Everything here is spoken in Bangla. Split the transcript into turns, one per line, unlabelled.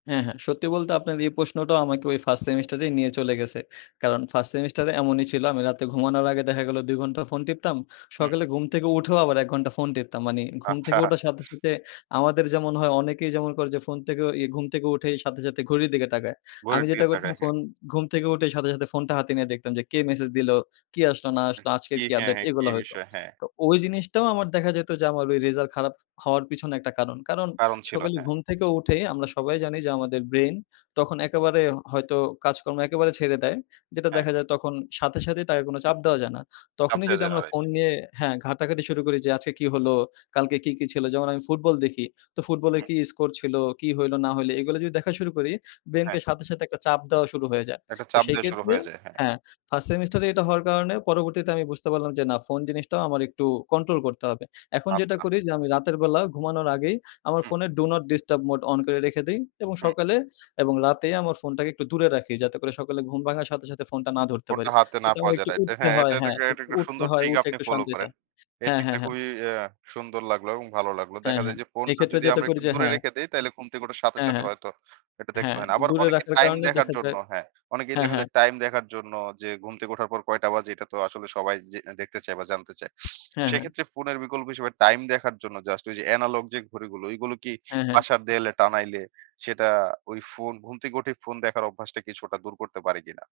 হ্যাঁ, হ্যাঁ। সত্যি বলতে আপনার এই প্রশ্নটাও আমাকে ওই ফার্স্ট সেমিস্টারেই নিয়ে চলে গেছে। কারণ ফার্স্ট সেমিস্টারে এমনই ছিল। আমি রাতে ঘুমানোর আগে দেখা গেল ২ ঘণ্টা ফোন টিপতাম
হু।
সকালে ঘুম থেকে উঠেও আবার ১ ঘন্টা ফোন টিপতাম। মানে ঘুম
আচ্ছা।
থেকে উঠার সাথে, সাথে, আমাদের যেমন হয় অনেকেই যেমন করে যে, ফোন থেকে ওই ঘুম থেকে উঠে সাথে, সাথে, ঘড়ির দিকে তাকায়। আমি
ঘড়ির দিকে
যেটা করতাম
তাকায়, হ্যাঁ।
ফোন ঘুম থেকে উঠে সাথে, সাথে, ফোনটা হাতে নিয়ে দেখতাম যে কে মেসেজ দিলো, কি আসলো না
হু,
আসল
কি
আজকের কি
হ্যাঁ,
আপডেট
হ্যাঁ কি
এইগুলা হয়তো।
বিষয়, হ্যাঁ।
তো ওই জিনিসটাও আমার দেখা যেত যে আমার ভাই রেজাল্ট খারাপ হওয়ার পিছনে একটা কারণ। কারণ
কারণ ছিল
সকালে
হ্যাঁ।
ঘুম থেকে উঠে আমরা সবাই জানি যে আমাদের ব্রেইন তখন একেবারে হয়তো কাজকর্ম একেবারে ছেড়ে দেয়। যেটা
হ্যাঁ।
দেখা যায় তখন সাথে সাথেই তাকে কোন চাপ দেওয়া যায় না। তখনই
নামতে
যদি
চায় না
আমরা
রাইট।
ফোন নিয়ে হ্যাঁ। ঘাটাঘাটি শুরু করি যে আজকে কী হলো, কালকে কি, কি, ছিল। যেমন আমি ফুটবল দেখি। তো ফুটবলের
হুম।
কি স্কোর ছিল, কি হইল না হইল এইগুলা যদি দেখা শুরু করি,
হ্যাঁ।
ব্রেইনকে সাথে, সাথে একটা চাপ দেওয়া শুরু হয়ে যায়।
একটা
তো
চাপ
সেই
দেওয়া শুরু
ক্ষেত্রে
হয়ে যায়। হ্যাঁ।
হ্যাঁ, 1st সেমিস্টার এ এটা হওয়ার কারণে পরবর্তীতে আমি বুঝতে পারলাম যে, না ফোন জিনিসটাও আমার একটু কন্ট্রোল করতে হবে। এখন যেটা
আচ্ছা।
করি যে আমি রাতের বেলা ঘুমানোর আগেই আমার
হুম।
ফোনে do not disturb mode on করে রেখে দেই। এবং
হুম।
সকালে এবং রাতেই আমার ফোনটাকে একটু দূরে রাখি। যাতে করে সকালে ঘুম ভাঙার সাথে, সাথে ফোনটা না ধরতে
ফোনটা
পারি।
হাতে না
যাতে আমার
পাওয়া যায়
একটু
রাইট।
উঠতে
হ্যাঁ, এটা
হয়, হ্যাঁ
এটাকে
একটু
একটা
উঠতে
সুন্দর
হয়,
ট্রিক
উঠে
আপনি
একটু
ফলো
শান্তিতে।
করেন। এই
হ্যাঁ,
ট্রিকটা
হ্যাঁ, হ্যাঁ।
খুবই অ্যা সুন্দর লাগলো এবং ভালো লাগলো।
হ্যাঁ,
দেখা যায়
হ্যাঁ।
যে, ফোনটা
এক্ষেত্রে
যদি
যেটা
আমরা
করি
একটু
যে
দূরে
হ্যাঁ।
রেখে দেই তাইলে ঘুম থেকে ওঠার সাথে,
হ্যাঁ,
সাথে,
হ্যাঁ,
হয়তো এটা দেখতে
হ্যাঁ,
হয় না। আবার
দূরে
অনেকে
রাখার
টাইম
কারণে
দেখার
দেখা
জন্য
যায়
হ্যাঁ, অনেকেই
হ্যাঁ,
দেখা
হ্যাঁ।
যায় টাইম দেখার জন্য যে ঘুম থেকে উঠার পর কয়টা বাজে এটা তো আসলে সবাই যে দেখতে চায় বা জানতে চায়।
হ্যাঁ, হ্যাঁ।
সেক্ষেত্রে ফোনের বিকল্প হিসেবে টাইম দেখার জন্য জাস্ট ওই যে অ্যানালগ যে ঘড়িগুলো ওই গুলো কি
হ্যাঁ, হ্যাঁ।
বাসার দেয়ালে টানাইলে, সেটা ওই ফোন ঘুম থেকে উঠেই ফোন দেখার অভ্যাসটা কিছুটা দূর করতে পারে কিনা?